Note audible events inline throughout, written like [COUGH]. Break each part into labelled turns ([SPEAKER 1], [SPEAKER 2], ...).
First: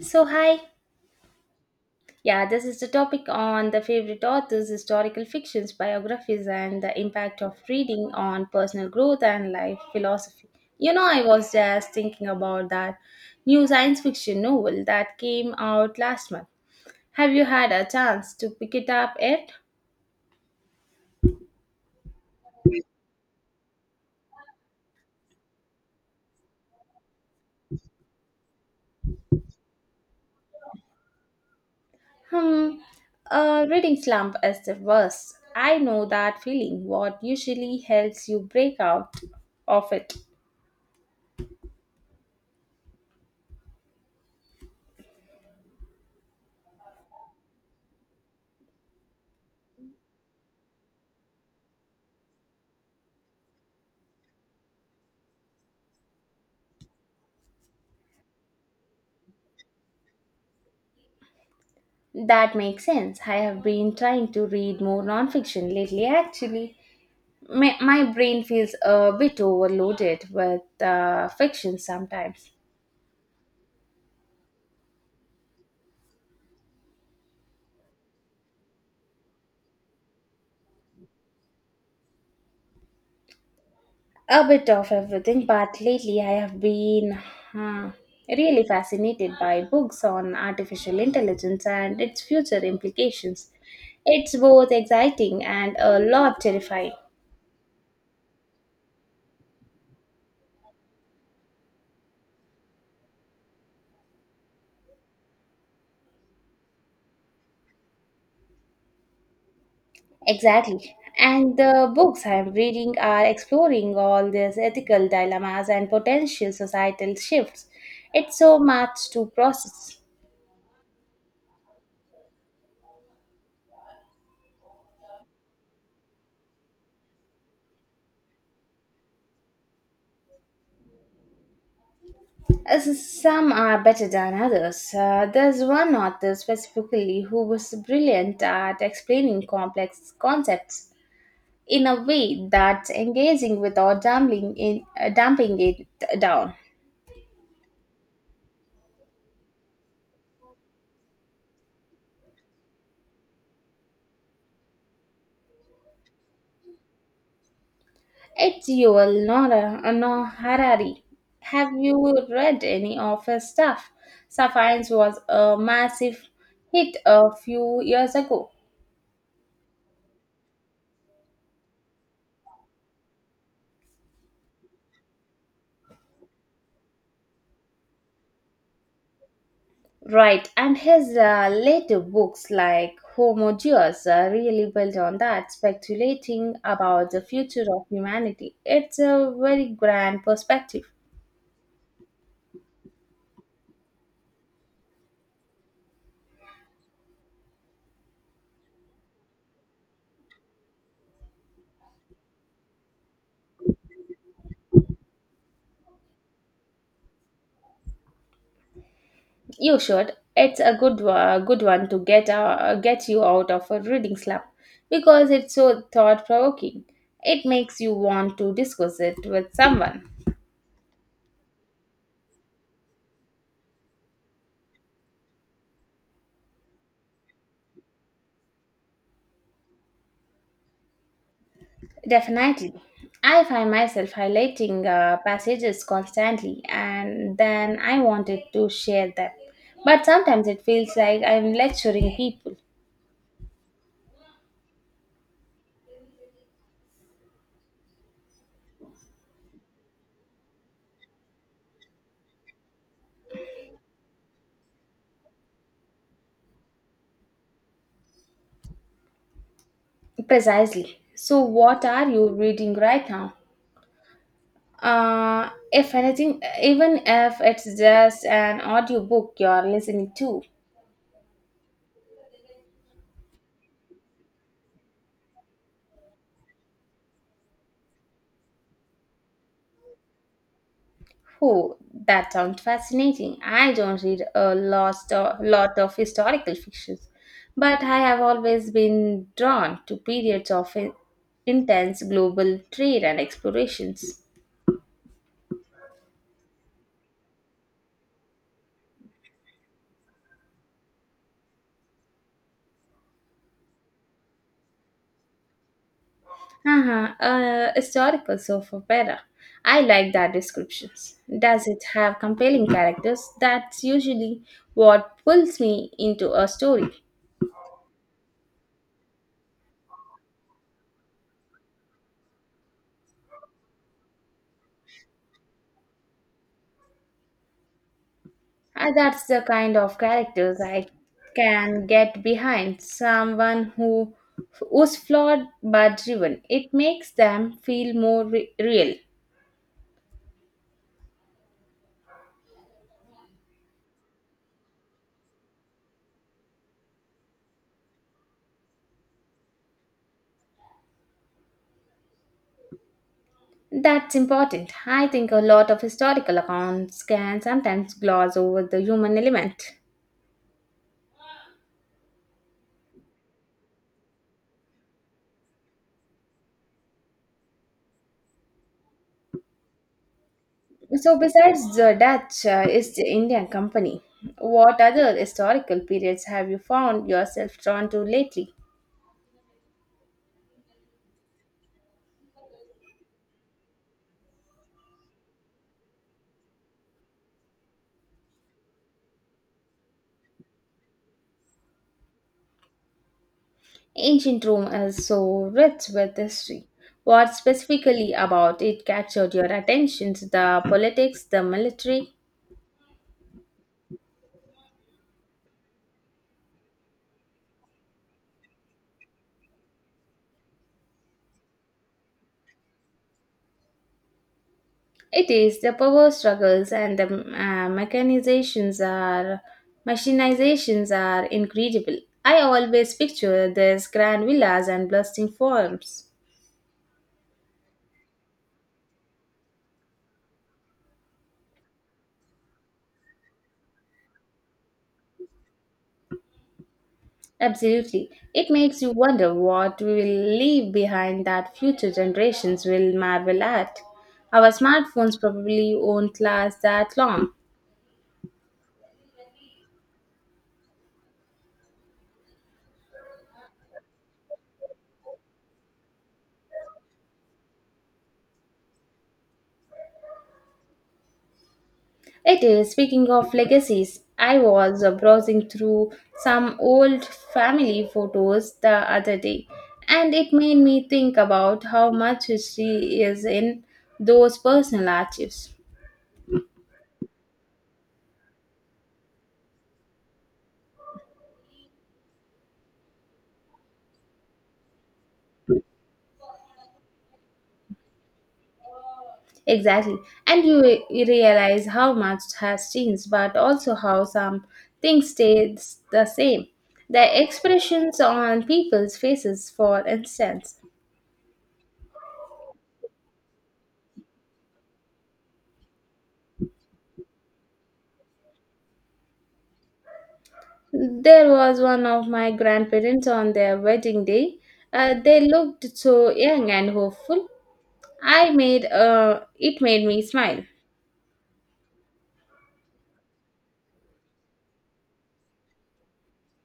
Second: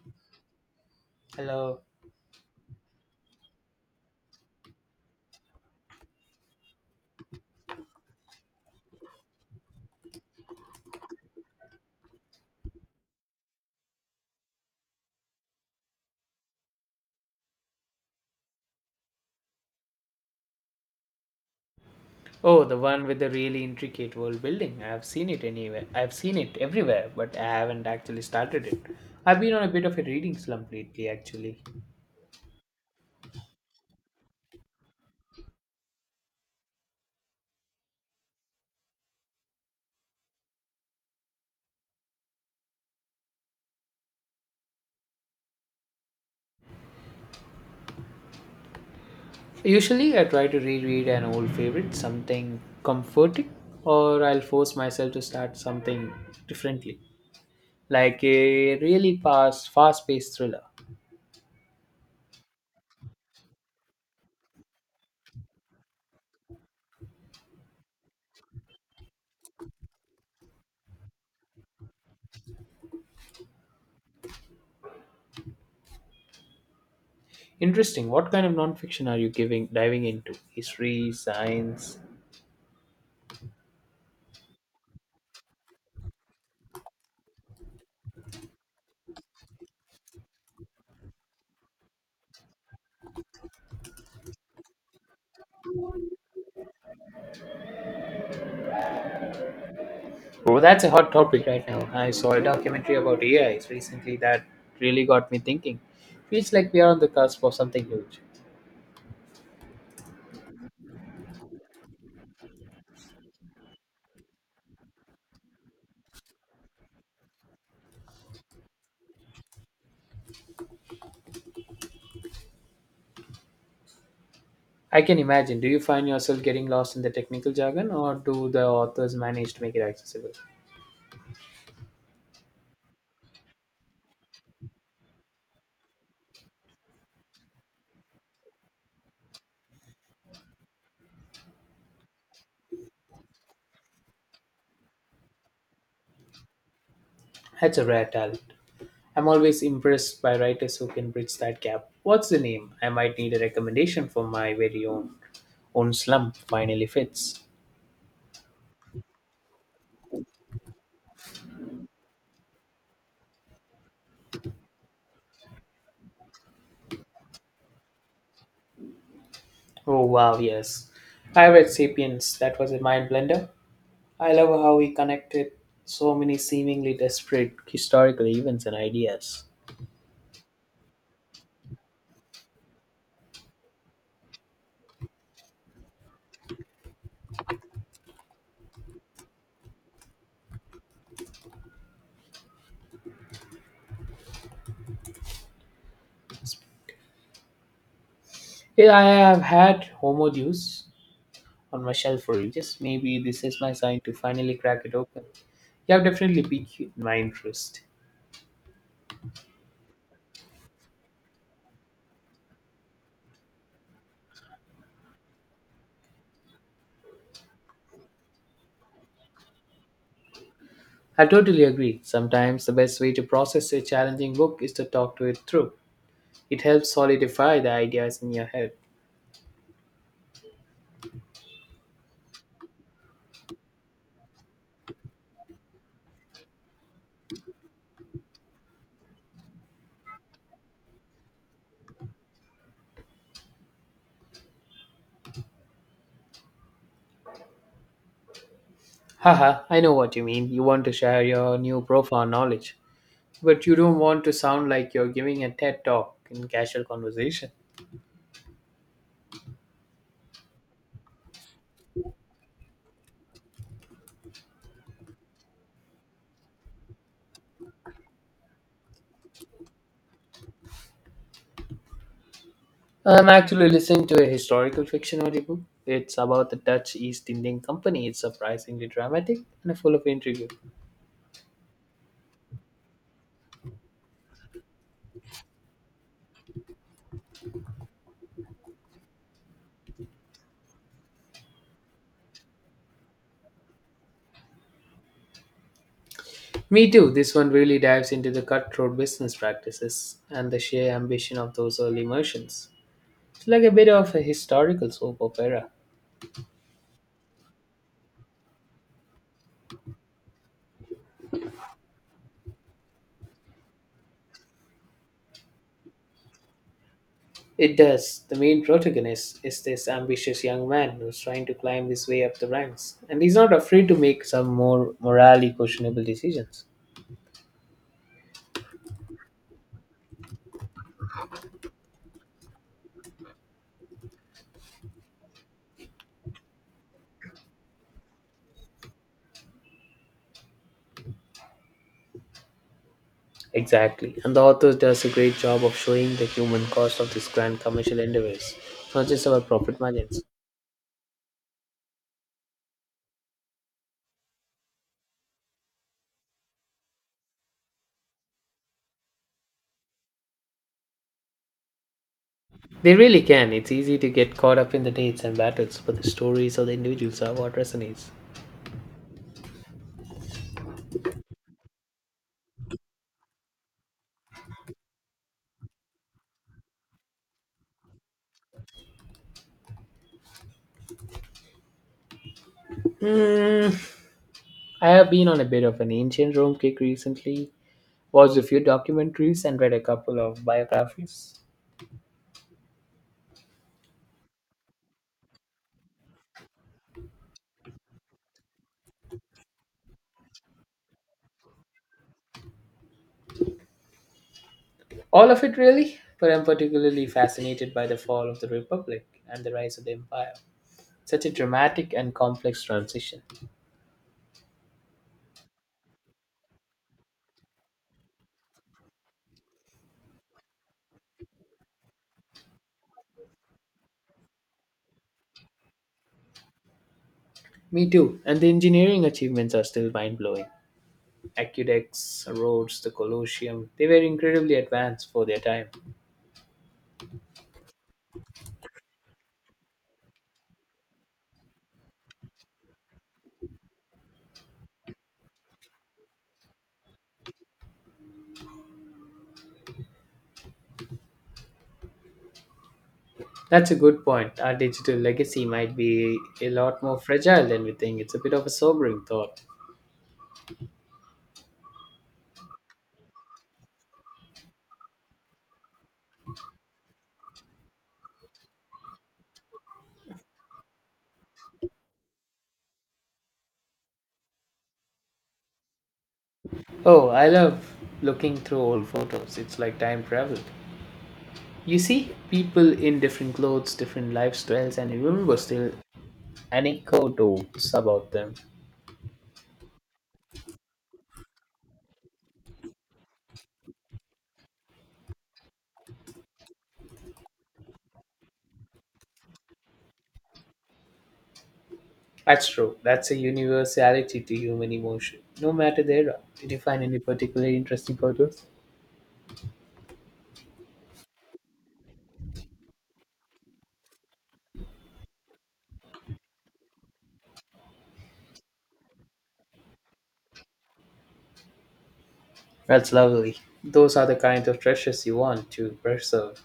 [SPEAKER 1] So, hi.
[SPEAKER 2] Hello.
[SPEAKER 1] Yeah, this is the topic on the favorite authors, historical fictions, biographies, and the impact of reading on personal growth and life philosophy. You know, I was just thinking about that new science fiction novel that came out last month. Have you had a chance to pick it up yet?
[SPEAKER 2] Oh, the one with the really intricate world building. I have seen it anywhere. I've seen it everywhere, but I haven't actually started it. I've been on a bit of a reading slump lately, actually.
[SPEAKER 1] Hmm, a reading slump is the worst. I know that feeling. What usually helps you break out of it?
[SPEAKER 2] Usually, I try to reread an old favorite, something comforting, or I'll force myself to start something differently, like a really fast, fast-paced thriller.
[SPEAKER 1] That makes sense. I have been trying to read more nonfiction lately, actually. My brain feels a bit overloaded with fiction sometimes.
[SPEAKER 2] Interesting. What kind of nonfiction are you giving diving into? History, science?
[SPEAKER 1] A bit of everything, but lately I have been uh, really fascinated by books on artificial intelligence and its future implications. It's both exciting and a lot terrifying.
[SPEAKER 2] Bro, that's a hot topic right now. I saw a documentary about AIs recently that really got me thinking. Feels like we are on the cusp of something huge.
[SPEAKER 1] Exactly. And the books I'm reading are exploring all these ethical dilemmas and potential societal shifts. It's so much to process.
[SPEAKER 2] I can imagine. Do you find yourself getting lost in the technical jargon, or do the authors manage to make it accessible?
[SPEAKER 1] As Some are better than others. There's one author specifically who was brilliant at explaining complex concepts in a way that's engaging without dumping it down.
[SPEAKER 2] That's a rare talent. I'm always impressed by writers who can bridge that gap. What's the name? I might need a recommendation for my very own slump finally fits.
[SPEAKER 1] It's Yuval Noah Noah Harari. Have you read any of his stuff? Sapiens was a massive hit a few years ago.
[SPEAKER 2] Oh wow, yes. I read *Sapiens*. That was a mind blender. I love how he connected so many seemingly desperate historical events and ideas.
[SPEAKER 1] Right, and his later books like Homo Deus really built on that, speculating about the future of humanity. It's a very grand perspective.
[SPEAKER 2] Yeah, I have had Homo Deus on my shelf for ages. Maybe this is my sign to finally crack it open. You have definitely piqued my interest.
[SPEAKER 1] You should. It's a good one to get you out of a reading slump because it's so thought provoking. It makes you want to discuss it with someone.
[SPEAKER 2] I totally agree. Sometimes the best way to process a challenging book is to talk to it through. It helps solidify the ideas in your head.
[SPEAKER 1] Definitely. I find myself highlighting passages constantly and then I wanted to share them. But sometimes it feels like I'm lecturing people.
[SPEAKER 2] Haha, I know what you mean. You want to share your new profound knowledge, but you don't want to sound like you're giving a TED talk in casual conversation.
[SPEAKER 1] Precisely. So, what are you reading right now? If anything, even if it's just an audiobook you're listening to.
[SPEAKER 2] I'm actually listening to a historical fiction audiobook. It's about the Dutch East Indian Company. It's surprisingly dramatic and full of intrigue.
[SPEAKER 1] Oh, that sounds fascinating. I don't read a lot of historical fictions, but I have always been drawn to periods of intense global trade and explorations.
[SPEAKER 2] Me too. This one really dives into the cutthroat business practices and the sheer ambition of those early merchants. It's like a bit of a historical soap opera.
[SPEAKER 1] Uh-huh, historical soap opera. I like that descriptions. Does it have compelling characters? That's usually what pulls me into a story.
[SPEAKER 2] It does. The main protagonist is this ambitious young man who's trying to climb his way up the ranks, and he's not afraid to make some more morally questionable decisions.
[SPEAKER 1] And that's the kind of characters I can get behind. Someone who's flawed but driven. It makes them feel more real.
[SPEAKER 2] Exactly. And the author does a great job of showing the human cost of these grand commercial endeavors, not just about profit margins.
[SPEAKER 1] That's important. I think a lot of historical accounts can sometimes gloss over the human element.
[SPEAKER 2] They really can. It's easy to get caught up in the dates and battles, but the stories of the individuals are what resonates.
[SPEAKER 1] So, besides the Dutch, East Indian Company, what other historical periods have you found yourself drawn to lately?
[SPEAKER 2] Hmm. I have been on a bit of an ancient Rome kick recently, watched a few documentaries, and read a couple of biographies.
[SPEAKER 1] Ancient Rome is so rich with history. What specifically about it captured your attention? The politics, the military?
[SPEAKER 2] All of it, really, but I'm particularly fascinated by the fall of the Republic and the rise of the Empire. Such a dramatic and complex transition.
[SPEAKER 1] It is the power struggles and the mechanizations are machinizations are incredible. I always picture these grand villas and bustling forums.
[SPEAKER 2] Me too. And the engineering achievements are still mind blowing. Aqueducts, roads, the Colosseum, they were incredibly advanced for their time.
[SPEAKER 1] Absolutely. It makes you wonder what we will leave behind that future generations will marvel at. Our smartphones probably won't last that long.
[SPEAKER 2] That's a good point. Our digital legacy might be a lot more fragile than we think. It's a bit of a sobering thought.
[SPEAKER 1] It is. Speaking of legacies, I was browsing through some old family photos the other day, and it made me think about how much history is in those personal archives.
[SPEAKER 2] Oh, I love looking through old photos. It's like time travel. You see people in different clothes, different lifestyles, and you remember still anecdotes about them.
[SPEAKER 1] Exactly. And you realize how much has changed, but also how some things stays the same. The expressions on people's faces, for instance.
[SPEAKER 2] That's true. That's a universality to human emotion, no matter the era. Did you find any particularly interesting photos?
[SPEAKER 1] There was one of my grandparents on their wedding day. They looked so young and hopeful. I made it made me smile.
[SPEAKER 2] That's lovely. Those are the kind of treasures you want to preserve.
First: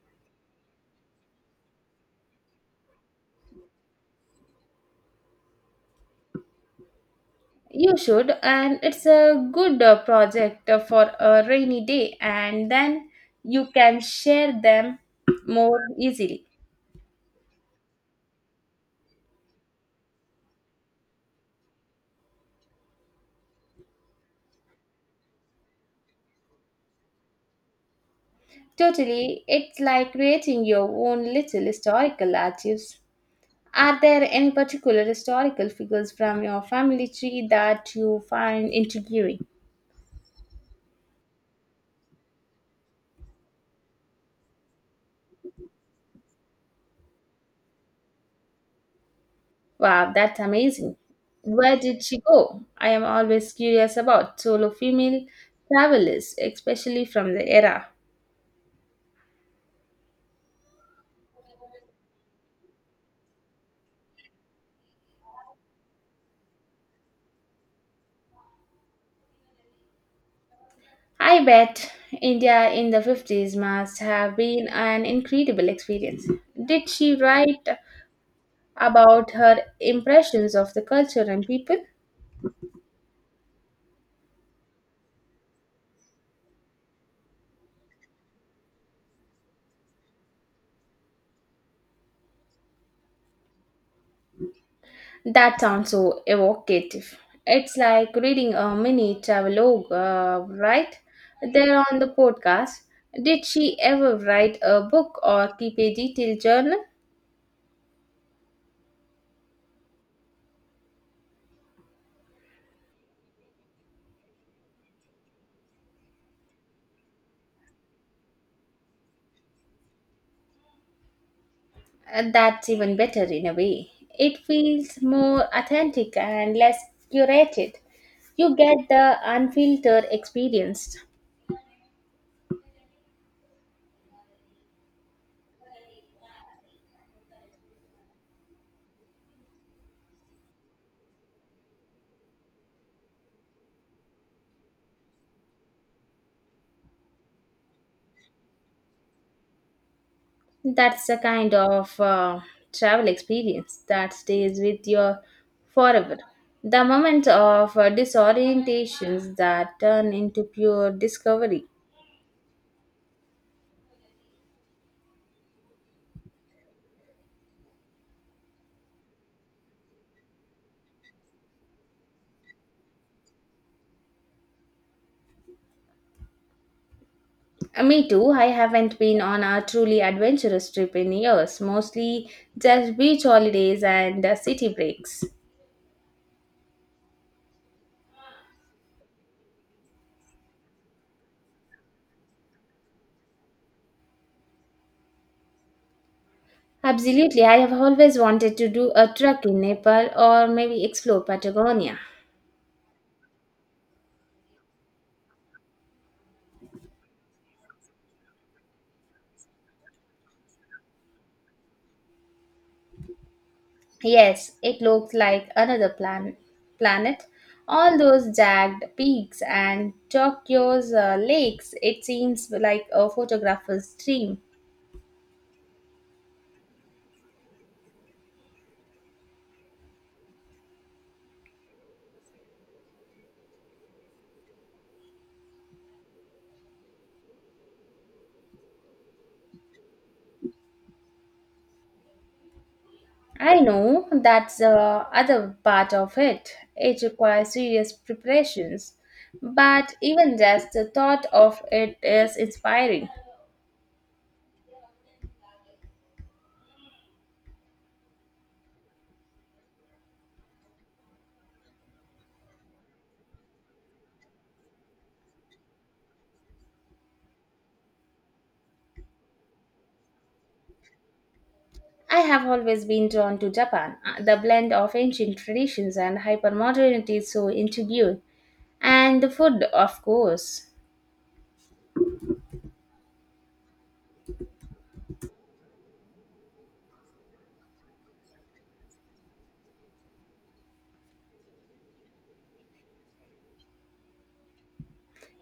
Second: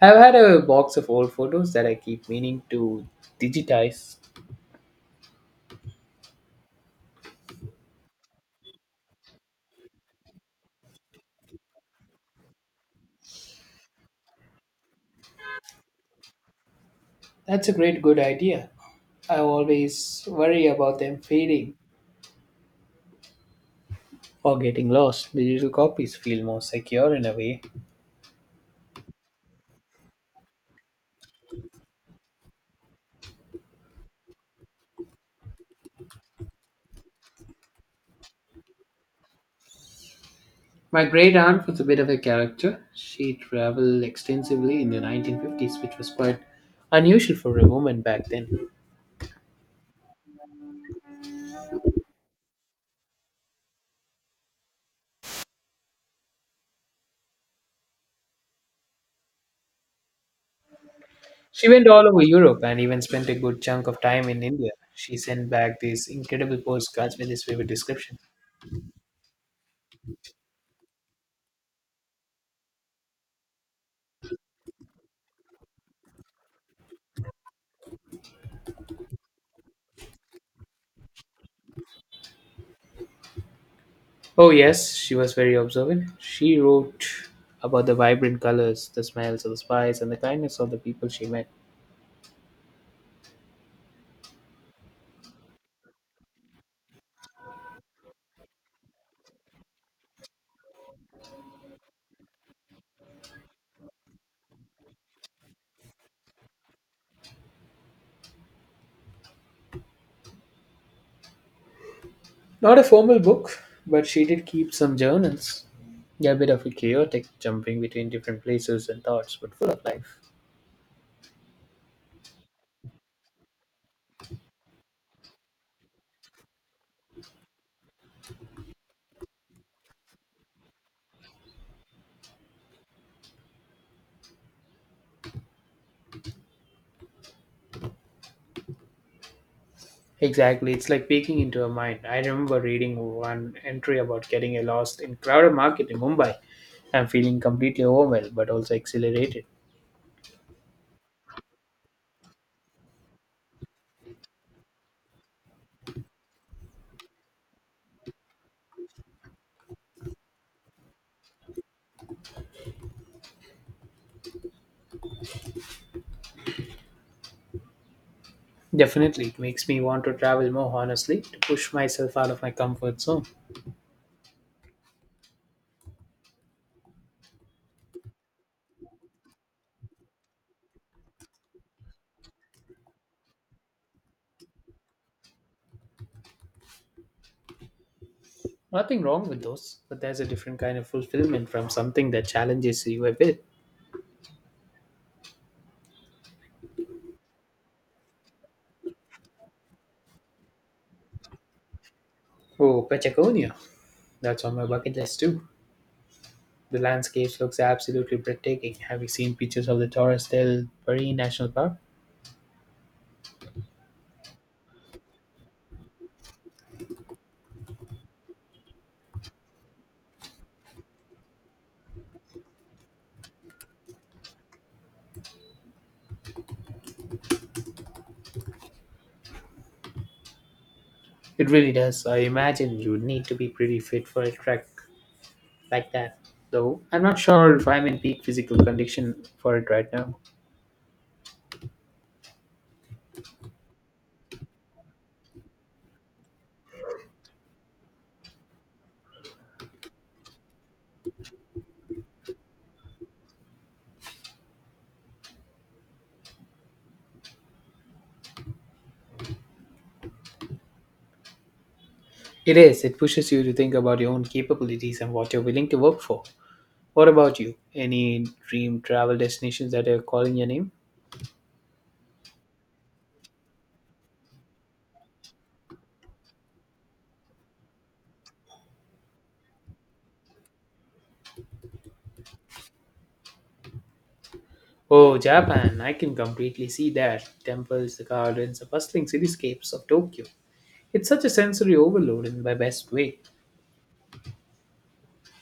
[SPEAKER 2] I've had a box of old photos that I keep meaning to digitize.
[SPEAKER 1] You should, and it's a good project for a rainy day, and then you can share them more easily.
[SPEAKER 2] That's a great good idea. I always worry about them fading or getting lost. Digital copies feel more secure in a way.
[SPEAKER 1] Totally, it's like creating your own little historical archives. Are there any particular historical figures from your family tree that you find intriguing?
[SPEAKER 2] My great aunt was a bit of a character. She traveled extensively in the 1950s, which was quite unusual for a woman back then.
[SPEAKER 1] Wow, that's amazing. Where did she go? I am always curious about solo female travelers, especially from the era.
[SPEAKER 2] She went all over Europe and even spent a good chunk of time in India. She sent back these incredible postcards with his vivid descriptions.
[SPEAKER 1] I bet India in the 50s must have been an incredible experience. Did she write about her impressions of the culture and people?
[SPEAKER 2] Oh, yes, she was very observant. She wrote about the vibrant colors, the smells of the spice, and the kindness of the people she met.
[SPEAKER 1] That sounds so evocative. It's like reading a mini travelogue, right? There on the podcast. Did she ever write a book or keep a detailed journal?
[SPEAKER 2] Not a formal book, but she did keep some journals. They a bit of a chaotic, jumping between different places and thoughts, but full of life.
[SPEAKER 1] That's even better in a way. It feels more authentic and less curated. You get the unfiltered experience.
[SPEAKER 2] Exactly, it's like peeking into her mind. I remember reading one entry about getting a lost in crowded market in Mumbai. I'm feeling completely overwhelmed, but also exhilarated.
[SPEAKER 1] That's the kind of travel experience that stays with you forever. The moment of disorientations that turn into pure discovery.
[SPEAKER 2] Definitely, it makes me want to travel more honestly to push myself out of my comfort zone.
[SPEAKER 1] Me too, I haven't been on a truly adventurous trip in years, mostly just beach holidays and city breaks.
[SPEAKER 2] Nothing wrong with those, but there's a different kind of fulfillment from something that challenges you a bit.
[SPEAKER 1] Absolutely, I have always wanted to do a trek in Nepal or maybe explore Patagonia.
[SPEAKER 2] Oh, Patagonia. That's on my bucket list too. The landscapes looks absolutely breathtaking. Have you seen pictures of the Torres del Paine National Park?
[SPEAKER 1] Yes, it looked like another planet. All those jagged peaks and Tokyo's lakes, it seems like a photographer's dream.
[SPEAKER 2] It really does. I imagine you would need to be pretty fit for a trek like that. Though I'm not sure if I'm in peak physical condition for it right now.
[SPEAKER 1] I know that's the other part of it. It requires serious preparations, but even just the thought of it is inspiring.
[SPEAKER 2] It is. It pushes you to think about your own capabilities and what you're willing to work for. What about you? Any dream travel destinations that are calling your name?
[SPEAKER 1] I have always been drawn to Japan. The blend of ancient traditions and hypermodernity is so intriguing, and the food, of course.
[SPEAKER 2] Oh, Japan. I can completely see that. Temples, the gardens, the bustling cityscapes of Tokyo. It's such a sensory overload in my best way.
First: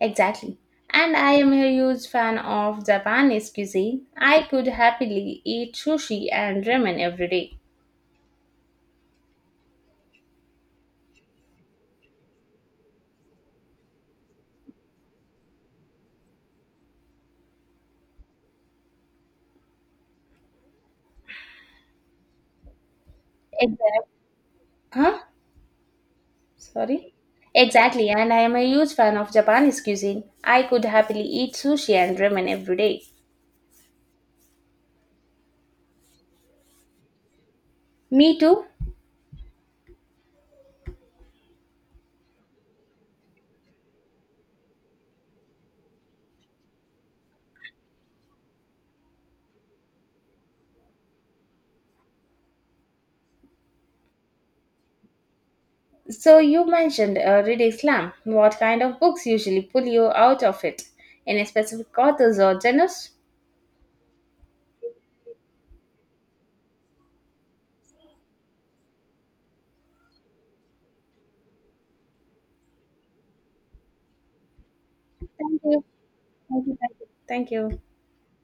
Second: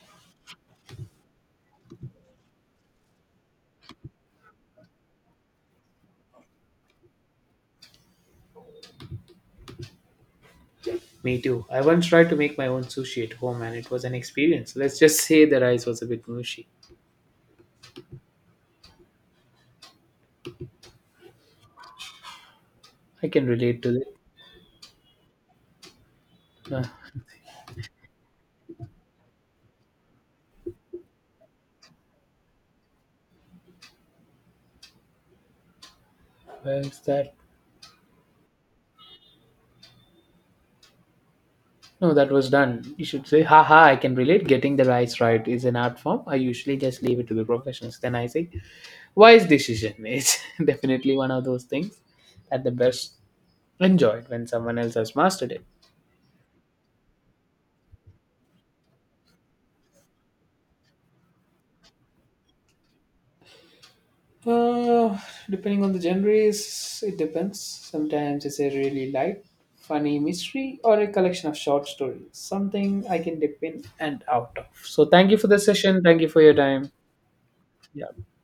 [SPEAKER 1] Exactly. And I am a huge fan of Japanese cuisine. I could happily eat sushi and ramen every day.
[SPEAKER 2] Me too. I once tried to make my own sushi at home and it was an experience. Let's just say the rice was a bit mushy. I can relate to
[SPEAKER 1] Exactly.
[SPEAKER 2] that.
[SPEAKER 1] Huh?
[SPEAKER 2] Uh,
[SPEAKER 1] Sorry? Exactly. And I am a huge fan of Japanese cuisine. I could happily eat sushi and ramen every day.
[SPEAKER 2] where is that?
[SPEAKER 1] Me too.
[SPEAKER 2] No, that was done. You should say, haha, I can relate. Getting the rice right is an art form. I usually just leave it to the professionals. Then I say, wise decision. [LAUGHS] It's definitely one of those things at the best enjoyed when someone else has mastered it.
[SPEAKER 1] So you mentioned reading slam. What kind of books usually pull you out of it? Any specific authors or genres?
[SPEAKER 2] Uh, Depending on the genres, it depends. Sometimes it's a really light, funny mystery or a collection of short stories, something I can dip in and out of. So, thank you for the
[SPEAKER 1] Thank you.
[SPEAKER 2] session. Thank you for your
[SPEAKER 1] Thank you.
[SPEAKER 2] time.
[SPEAKER 1] Thank you. Thank you.
[SPEAKER 2] Yeah.